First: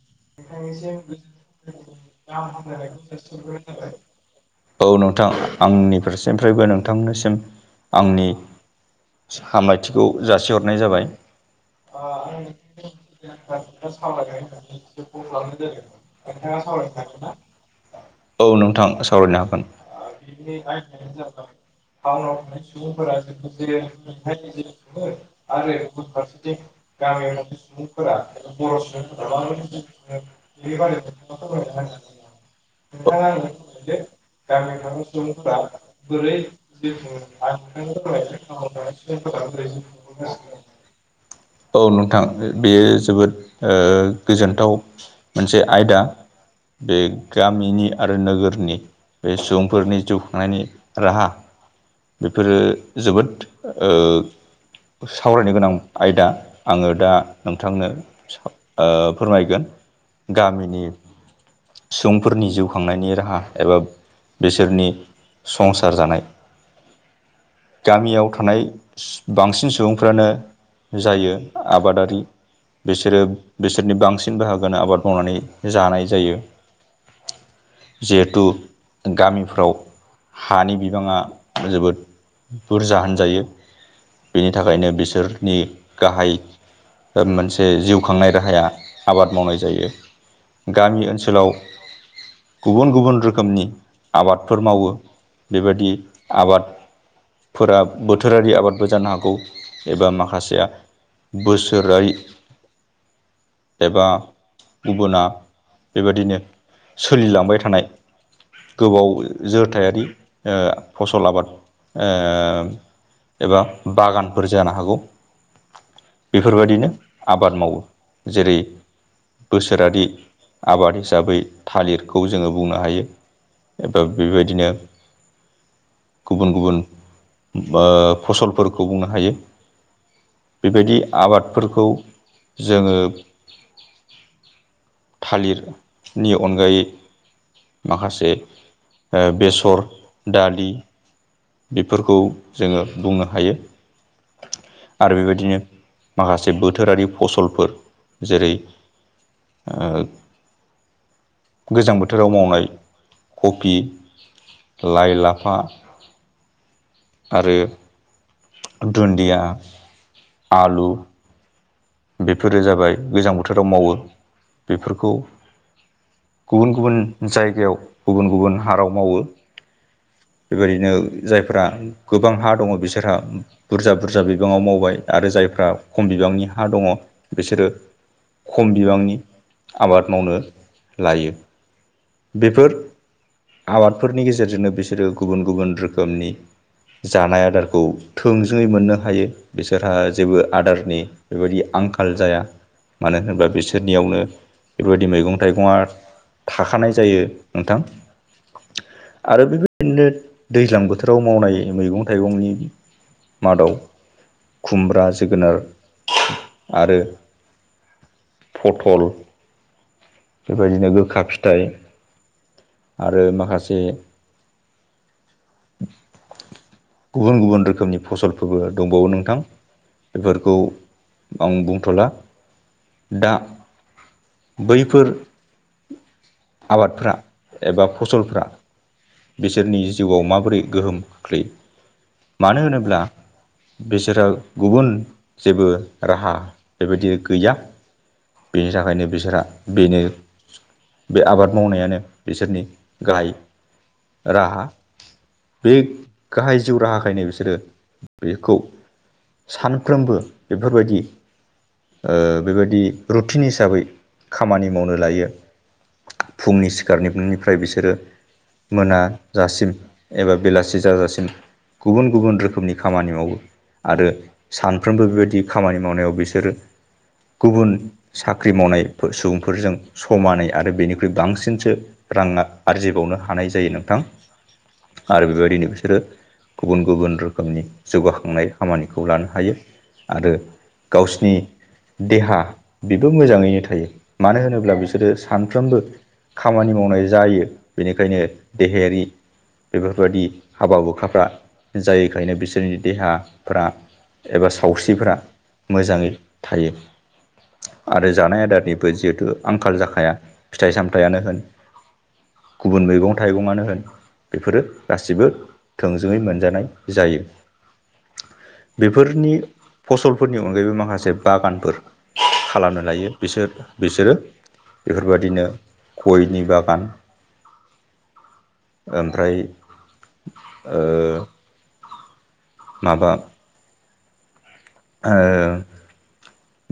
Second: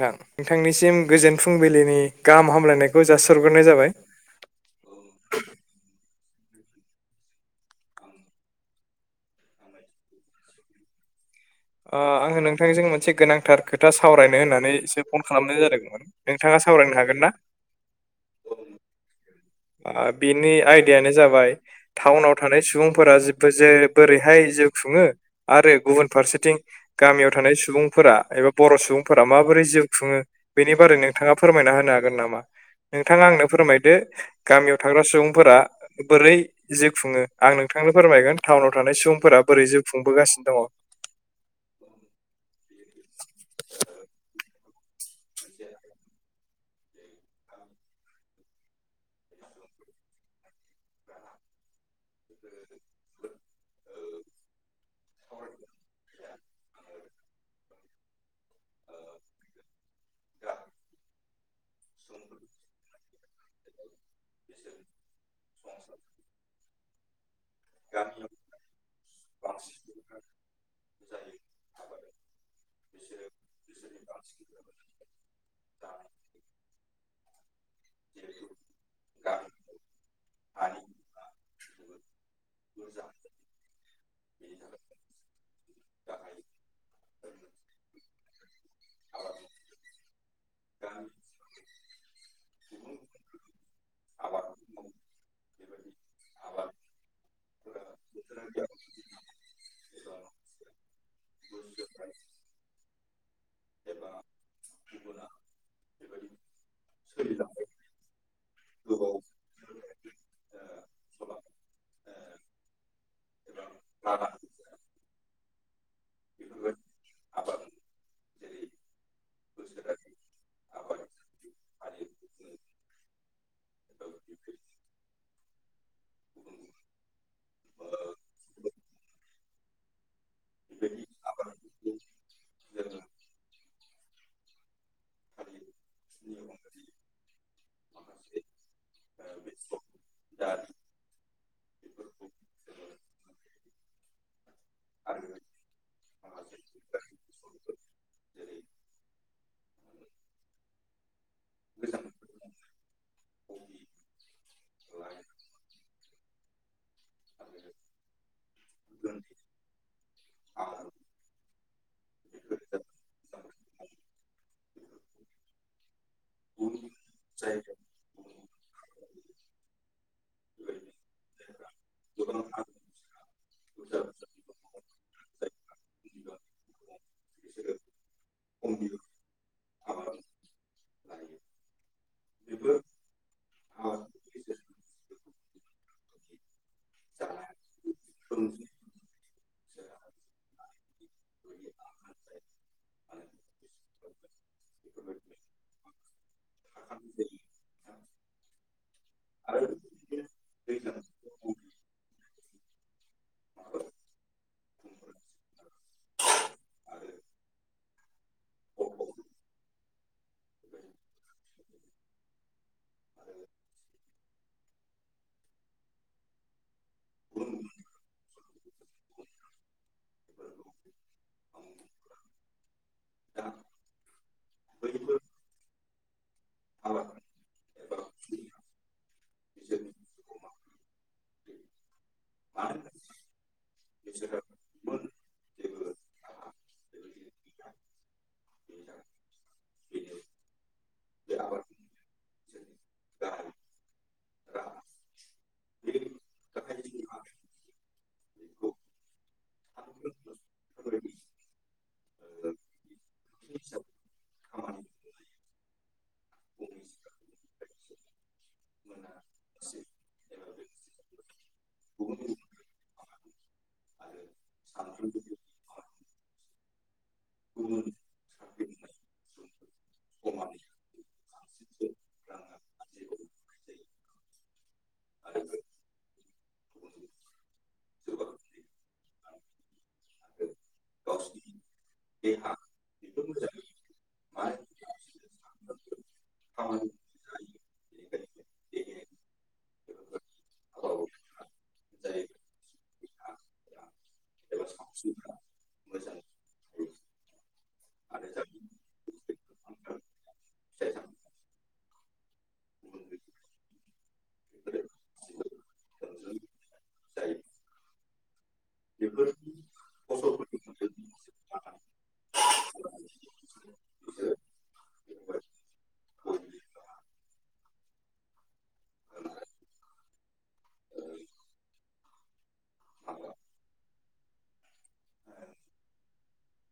नोंथां नोंथांनिसिम गोजोन फुंबिलिनि गाहाम हामलायनायखौ जासिहग्रोनाय जाबाय। औ नोंथां आंनि फारसेनिफ्रायबो नोंथांनिसिम आंनि हामलायथिखौ जासिहरनाय जाबाय। ओ आङो नोंथांजों मोनसे गोनांथार खोथा सावरायनो होनना नैसो फन खालामनाय जादोंमोन नोंथाङा सावरायनो हागोनना? औ नोंथां सावरायनो हागोन। ओ बिनि आयदायानो जाबाय टाउनाव थानाय सुबुंफोरा जेबो जे बोरैहाय जिउ खुङो आरो गुबुन फारसेथिं गामियाव थानाय सुबुंफोरा एबा बर' सुबुंफोर बा माबोरै जिउ खुङो बेनि बारै नोंथाङा फोरमायना होनो हागोन नामा? नोंथाङा आंनो फोरमायदो। गामियाव थाग्रा सुबुंफोरा बोरै जिउ खुङो आं नोंथांनो फोरमायगोन। टाउनाव थानाय सुबुंफोरा बोरै जिउ खुंबोगासिनो दङ। औ नोंथां बेयो जोबोद ओ गोजोनथाव मोनसे आयदा। बे गामिनि आरो नोगोरनि बे सुबुंफोरनि जिउ खांनायनि राहा बेफोरो जोबोद ओ सावरायनो गोनां आयदा आङो दा नोंथांनो ओ फोरमायगोन गामिनि सुबुंफोरनि जिउ खांनायनि राहा एबा बिसोरनि संसार जानाय गामियाव थानाय बांसिन सुबुंफ्रानो जायो आबादारि बिसोरो बिसोरनि बांसिन बाहागोनो आबाद मावनानै जानाय जायो। जिहेथु गामिफ्राव हानि बिबाङा जोबोद बुरजा होनजायो बेनि थाखायनो बिसोरनि गाहाय ओ मोनसे जिउ खांनाय राहाया आबाद मावनाय जायो। गामि ओनसोलाव गुबुन गुबुन रोखोमनि आबादफोर मावो बेबायदि आबाद फोरा बोथोरारि आबादबो जानो हागौ एबा माखासेया बोसोरारि एबा गुबुना बेबादिनो सोलिलांबाय थानाय गोबाव जोथायारि ओ फसल आबाद ओ एबा बागानफोर जानो हागौ बेफोरबायदिनो आबाद मावो। जेरै बोसोरारि आबाद हिसाबै थालिरखौ जोङो बुंनो हायो। एबा बेबायदिनो गुबुन गुबुन ओ फसलफोरखौ बुंनो हायो। बेबायदि आबादफोरखौ जोङो थालिर नि अनगायै माखासे ओ बेसर दालि बेफोरखौ जोङो बुंनो हायो। आरो बेबायदिनो माखासे बोथोरारि फसलफोर जेरै ओ गोजां बोथोर फोराव मावनाय कफि लाइ लाफा आरो दुन्दिया आलु बेफोरो जाबाय गोजां बोथोराव मावो बेफोरखौ गुबुन गुबुन जायगायाव गुबुन गुबुन हाराव मावो। बेबायदिनो जायफोरा गोबां हा दङ बिसोरहा बुरजा बुरजा बिबाङाव मावबाय आरो जायफ्रा खम बिबांनि हा दङ बिसोरो खम बिबांनि आबाद मावनो लायो। बेफोर आबादफोरनि गेजेरजोंनो बिसोरो गुबुन गुबुन रोखोमनि जानाय आदारखौ थोंजोङै मोननो हायो बिसोरहा जेबो आदारनि बेबायदि आंखाल जाया मानो होनोब्ला बिसोरनियावनो बेबायदि मैगं थाइगंया थाखानाय जायो नोंथां। आरो बेबायदिनो दैज्लां बोथोराव मावनाय मैगं थाइगंनि मादाव खुमब्रा, जोगोनार आरो पथल बेबायदिनो गोखा फिथाइ आरो माखासे गुबुन गुबुन रोखोमनि फसलफोरबो दंबावो नोंथां बेफोरखौ आं बुंथ'ला दा बैफोर आबादफोरा एबा फसलफ्रा बिसोरनि जिउआव माबोरै गोहोम खोख्लैयो? मानो होनोब्ला बिसोरो गुबुन जेबो राहा बेबायदि गैया। बेनि थाखायनो बिसोरहा बेनो बे आबाद मावनायानो बिसोरनि गाहाय राहा बे गाहाय जिउ राहाखायनो बिसोरो बेखौ सानफ्रोमबो बेफोरबायदि ओ बेबायदि रुटिन हिसाबै खामानि मावनो लायो। फुंनि सिखारनायनिफ्राय बिसोरो मोनाजासिम एबा बेलासि जाजासिम गुबुन गुबुन रोखोमनि खामानि मावो आरो सानफ्रोमबो बेबायदि खामानि मावनायाव बिसोरो गुबुन साख्रि मावनाय सुबुंफोरजों समानै आरो बेनिख्रुइ बांसिनसो राङा आरजिबावनो हानाय जायो नोंथां आरो बेबायदिनो बिसोरो गुबुन गुबुन रोखोमनि जौगाखांनाय खामानिखौ लानो हायो। आरो गावसिनि देहा बेबो मोजाङैनो थायो। मानो होनोब्ला बिसोरो सानफ्रोमबो खामानि मावनाय जायो। बेनिखायनो देहायारि बेफोर बायदि हाबा हुखाफ्रा जायोखायनो बिसोरनि देहाफ्रा एबा सु सावस्रिफोरा मोजांङै थायो। आरो जानाय आदारनिबो जिहेथु आंखाल जाखाया फिथाइ सामथायाइयानो होन गुबुन मैगं थाइगंनो होन बेफोरो गासिबो थोंजोंङै मोनजानाय जायो। बेफोरनि पथलफोरनि अनगायैबो माखासे बागानफोर खालामनो लायो बिसोर बिसोरो बेफोर बायदिनो गयनि बागान ओमफ्राय ओ माबा ओ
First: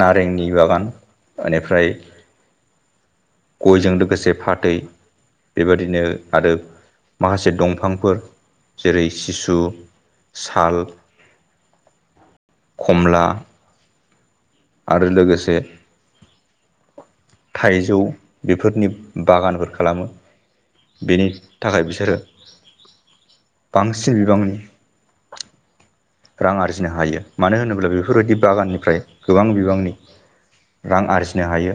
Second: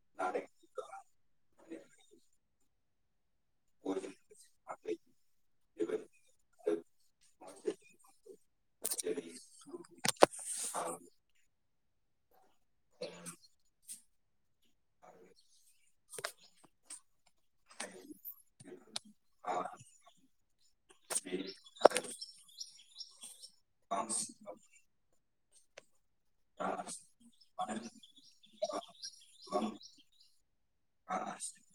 नारेंनि बागान बेनिफ्राय गयजों लोगोसे फाथै बेबादिनो आरो माखासे दंफांफोर जेरै सिसु साल खमला आरो लोगोसे थाइजौ बेफोरनि बागानफोर खालामो बेनि थाखाय बिसोरो बांसिन बिबांनि रां आरजिनो हायो मानो होनोब्ला बेफोरबायदि बागाननिफ्राय गोबां बिबांनि रां आरजिनो हायो।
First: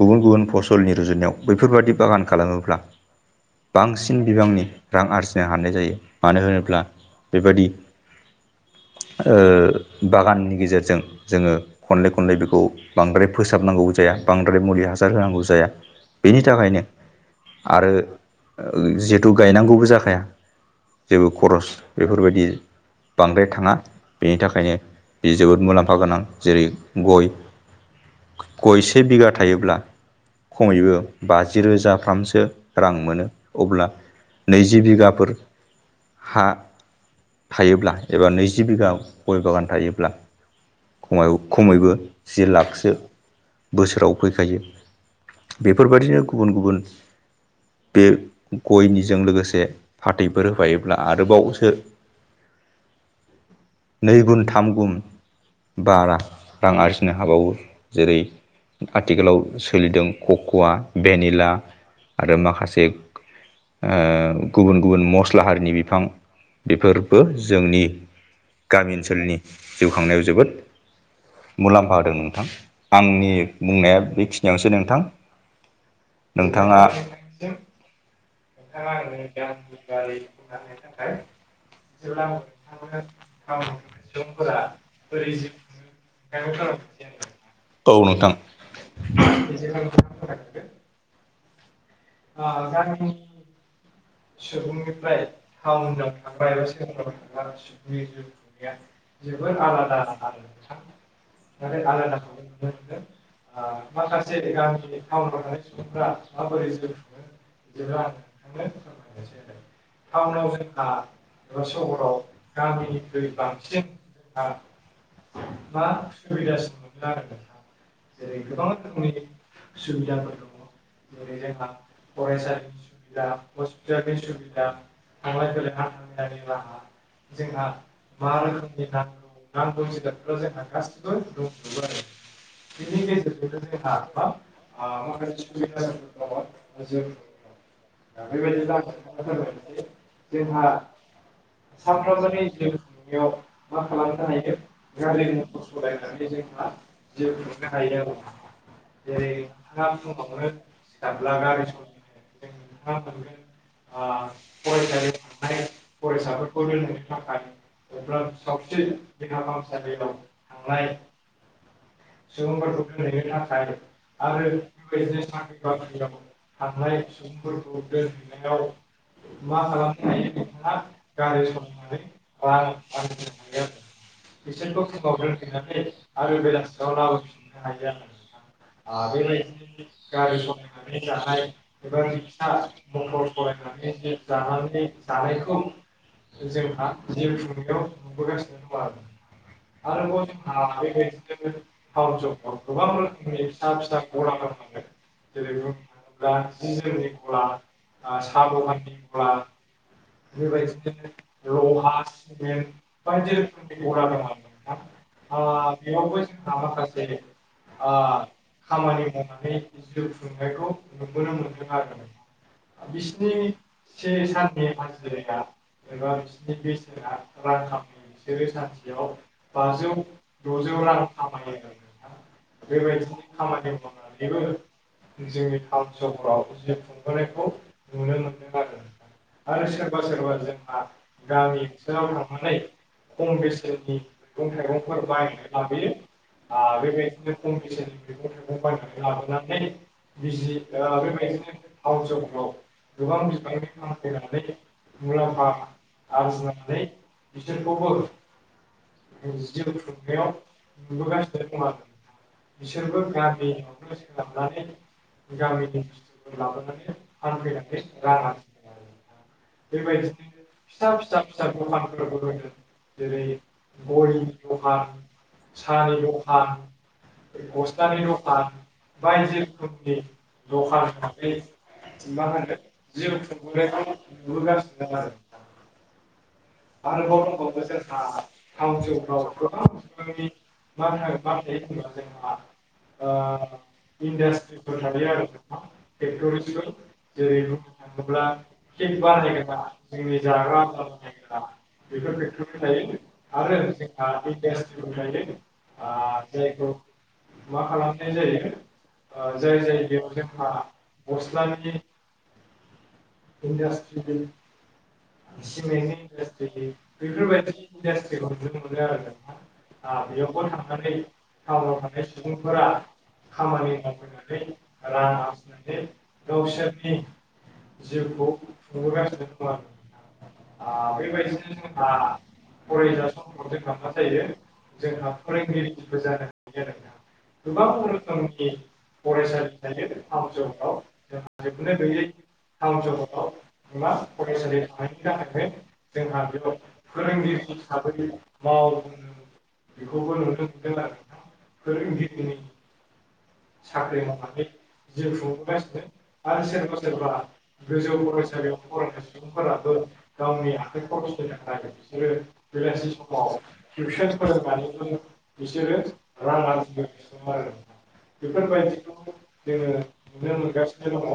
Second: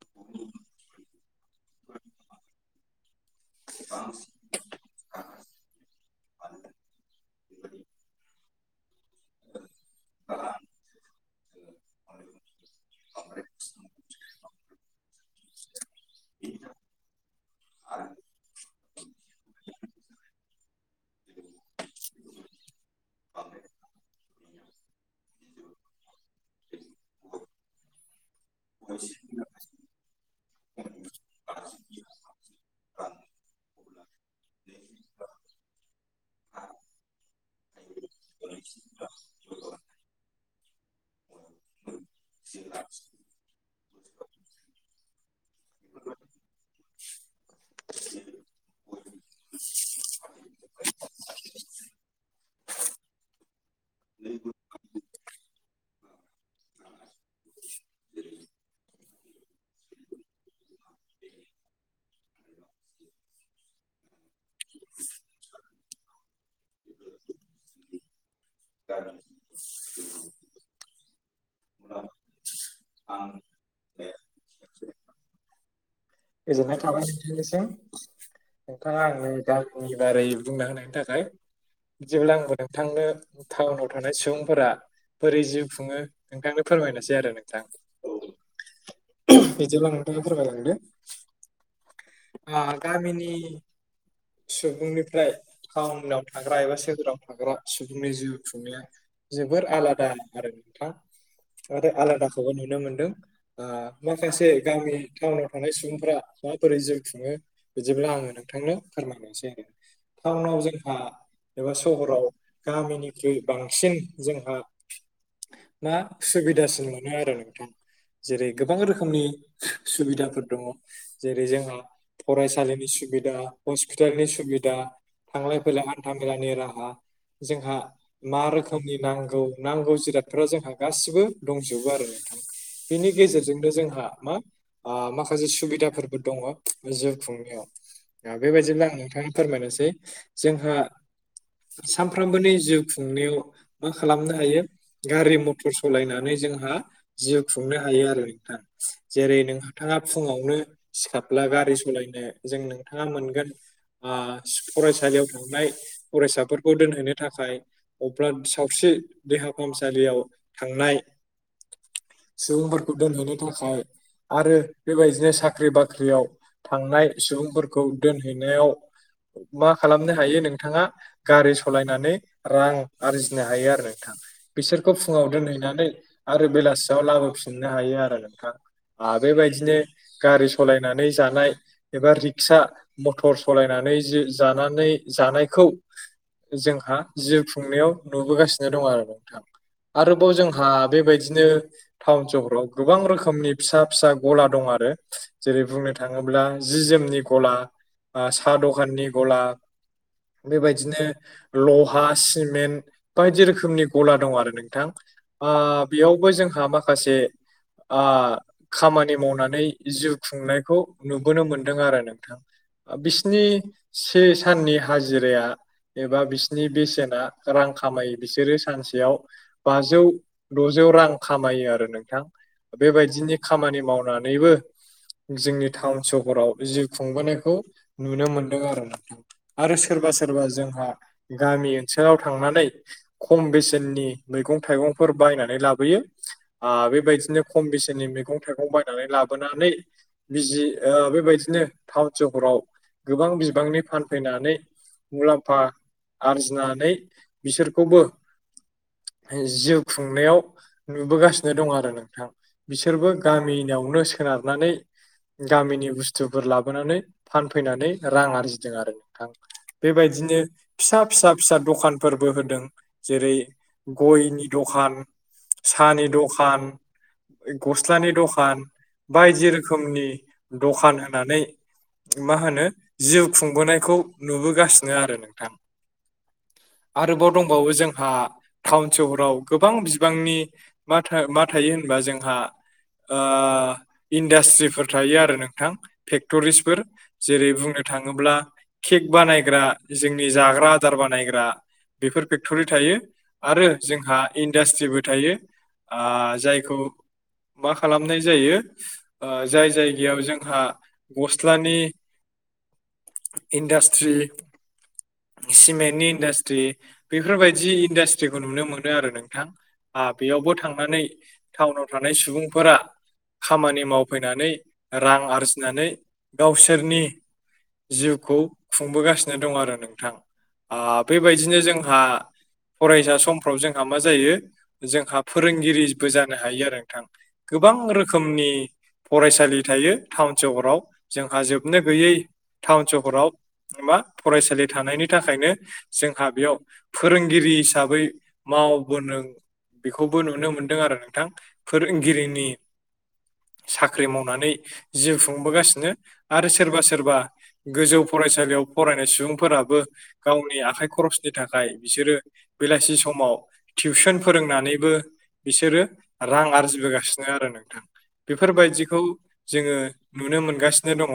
गुबुन गुबुन फसलनि रुजुनायाव बैफोरबादि बागान खालामोब्ला बांसिन बिबांनि रां आरजिनो हानाय जायो मानो होनोब्ला बेबादि ओ बागाननि गेजेरजों जोंङो खनले खनले बेखौ बांद्राय फोसाबनांगौ जाया बांद्राय मुलि हासार होनांगौ जाया बेनि थाखायनो आरो जिहेथु गायनांगौबो जाखाया जेबो खरस बेफोरबायदि बांद्राय थांङा बेनि थाखायनो बे जोबोद मुलाम्फा गोनां जेरै गय गय से बिगा थायोब्ला खमैबो बाजि रोजाफ्रामसो रां मोनो अब्ला नैजि बिगाफोर हा थायोब्ला एबा नैजि बिगा गय बागान थायोब्ला खम खमैबो जिस लाखसो बोसोराव फैखायो बेफोरबादिनो गुबुन गुबुन बे गयनिजों लोगोसे फाथैफोर होफायोब्ला आरोबावसो नै गुन थाम गुन बारा रां आरजिनो हाबावो जेरै आथिखालाव सोलिदों कक'वा भेनिला आरो माखासे ओ गुबुन गुबुन मस्ला हारिनि बिफां बेफोर बो जोंनि गामि ओनसोलनि जिउ खांनायाव जोबोद मुलाम्फा होदों नोंथां आंनि बुंनाया बेखिनियावसो नोंथां गोजोननाय नोंथाङा थाबाय नोंथखंनिसिम नोंथाङा आंनि गामिनि बारै बुंना होनायनि थाखाय जेब्ला आंबो नोंथांनो टाउनाव थानाय सुबुंफोरा बोरै जिउ खुंङो नोंथांनो फोरमायनोसै आरो नोंथां औ नोंथां बिदिब्ला नोंथांङा फोरमायलांदो गामिनि सुबुंनिफ्राय टाउनाव थाग्रा एबा सोहोराव थाग्रा सुबुंनि जिउ खुंनाया जोबोर आलादा आरो नोंथां आरो आलादाखौबो नुनो मोनदों माखासे गामि टाउनाव थानाय सुबुंफ्रा माबोरै जिउ खुङो बिदिब्ला आङो नोंथांनो फोर टाउनाव जोंहा एबा सहराव गामिनिख्रुइ बांसिन जोंहा मा सुबिदासिन मोनो आरो नोंथां जेरै गोबां रोखोमनि सुबिदाफोर दङ जेरै जोंहा फरायसालिनि सुबिदा हस्पिटालनि सुबिदा थांलाय फैलाय हान्था मेलानि राहा जोंहा मा रोखोमनि नांगौ नांगौ जिरादफोरा जोंहा गासिबो दंजोबो आरो नोंथां बेनि गेजेरजोंनो जोंहा मा माखासे सुबिदाफोरबो दङ बे जिउ खुंनायाव आ, [unintelligible] आं बेबायदिब्ला नोंथांङा फोरमायनोसै जोंहा सानफ्रामबोनि जिउ खुंनायाव मा खालामनो हायो गारि मथर सालायनानै जोंहा जिउ खुंनो हायो आरो नोंथां जेरै नोंथाङा फुङावनो। सिख्ला गारि सालायनो जों नोंथाङा मोनगोन। फरायसालियाव थांनाय फरायसाफोरखौ दोनहोननो थाखाय। अब्ला सावस्रि देहा फाहामसालियाव थांनाय [unintelligible] सुबुंफोरखौ दोनहैनो थाखाय। आरो बे बायदिनो साख्रि बाख्रियाव थांनाय सुबुंफोरखौ [unintelligible] हैनायाव मा खालामनो हायो नोंथाङा गारि सालायनानै? रां आरजिनो हायो आरो नोंथाङा बिसोरखौ फुङाव दोनहैनानै आरो बेलासियाव लाबोफिन सनो हायो आरो नोंथां आरो बे बादिनो गारि सालायनानै जानाय एबा र रिक्सा मटर सालायनानै ज' जानानै जानायखौ जोंहा जिउ खुंनायाव नुबोगासिनो दं आरो नोंथां। आरोबाव जोंहा बे बायदिनो टाउन सहराव गोबां रोखोमनि फिसा फिसा गला दं आरो। जेरै बुंनो थाङोब्ला जि जोमनि गला ओ साहा दखाननि गलाब बेबायदिनो लहा सिमेन्ट बायदि रोखोमनि गला दं आरो नोंथां। ओ बेयावबो जोंहा माखासे खामानि मावनानै जिउ खुंनायखौ नुबोनो मोनदों आरो बिसिनि से साननि हाजिराया एबा बिसिनि बेसेना रां खामायो बिसोरो सानसेयाव बाजौ द'जौ रां खामायो आरो नोंथां बे बायदिनि खामानि मावनानैबो जोंनि टाउन सहराव जिउ खुंबोनायखौ नुनो मोनदों आरो सोरबा सोरबा जोंहा गामि ओनसोलाव थांनानै खम बेसेननि। मैगं थाइगंफोर बायनानै लाबोयो बेबायदिनो खम बेसेननि मैगं मेथाइखौ बायनानै लाबोनानै बिजि बे बायदिनो टाउन सहराव गोबां बिबांनि फानफैनानै मुलाम्फा आरजिनानै बिसोरखौबो जिउ खुंनायाव नुबोगासिनो दं आरो नोंथां बिसोरबो गामियावनो सोनारनानै गामिनि बुस्थुफोर लाबोनानै फानफैनानै रां आरजिदों आरो न बे बायदिनो फिसा फिसा फिसा दखानफोरबो होदों जेरै गयनि दखान, साहानि दखान गस्लानि दखान बायदि रोखोमनि दखान होनानै मा होनो जिउ खुंबोनायखौ नुबोगासिनो आरो नोंथां। [inaudible] आरोबाव दंबावो जोंहा टाउन सहराव गोबां बिबांनि मा मा थायो होनबा जोंहा इन्डास्ट्रिफोर थायो आरो नोंथां। फेक्ट'रिसफोर जेरै बुंनो थाङोब्ला केक बानायग्रा जोंनि जाग्रा आदार बानायग्रा नायग्रा बेफोर फेक्टरि थायो आरो जोंहा इडास्ट्रिबो थायो। जायखौ मा खालामनाय जायो जाय जायगायाव जोंहा गस्लानि इन्डास्ट्रि सिमेन्टनि इन्डास्ट्रि बेफोरबायदि इन्डासट्रिखौ नुनो मोनो आरो नोंथां। बेयावबो थांनानै टाउनाव थानाय सुबुंफोरा खामानि मावफैनानै रां आरजिनानै गावसोरनि। जिउखौ खुंबोगासिनो दं आरो नोंथां बेबायदिनो जोंहा फरायसा समफ्राव जोंहा मा जायो जोंहा फोरोंगिरिबो जानो हायो आरो नोंथां। गोबां रोखोमनि फरायसालि थायो टाउन सहराव जोंहा जोबनो गैयै टाउन सहराव मा फरायसालि थानायनि थाखायनो जोंहा बेयाव फोरोंगिरि हिसाबै मावबोनों बेखौबो नुनो मोनदों आरो नोंथां फोरोंगिरिनि साख्रि मावनानै जिउ खुंबोगासिनो आरो सोरबा सोरबा गोजौ फरायसालियाव फरायनाय सुबुंफोराबो गावनि आखाइ खरसनि थाखाय बिसोरो बेलासि समाव टिउसन फोरोंनानैबो बिसोरो रां आरजिबोगासिनो आरो नोंथां बेफोरबायदिखौ जोङो नुनो मोनगासिनो दङ ज [unintelligible]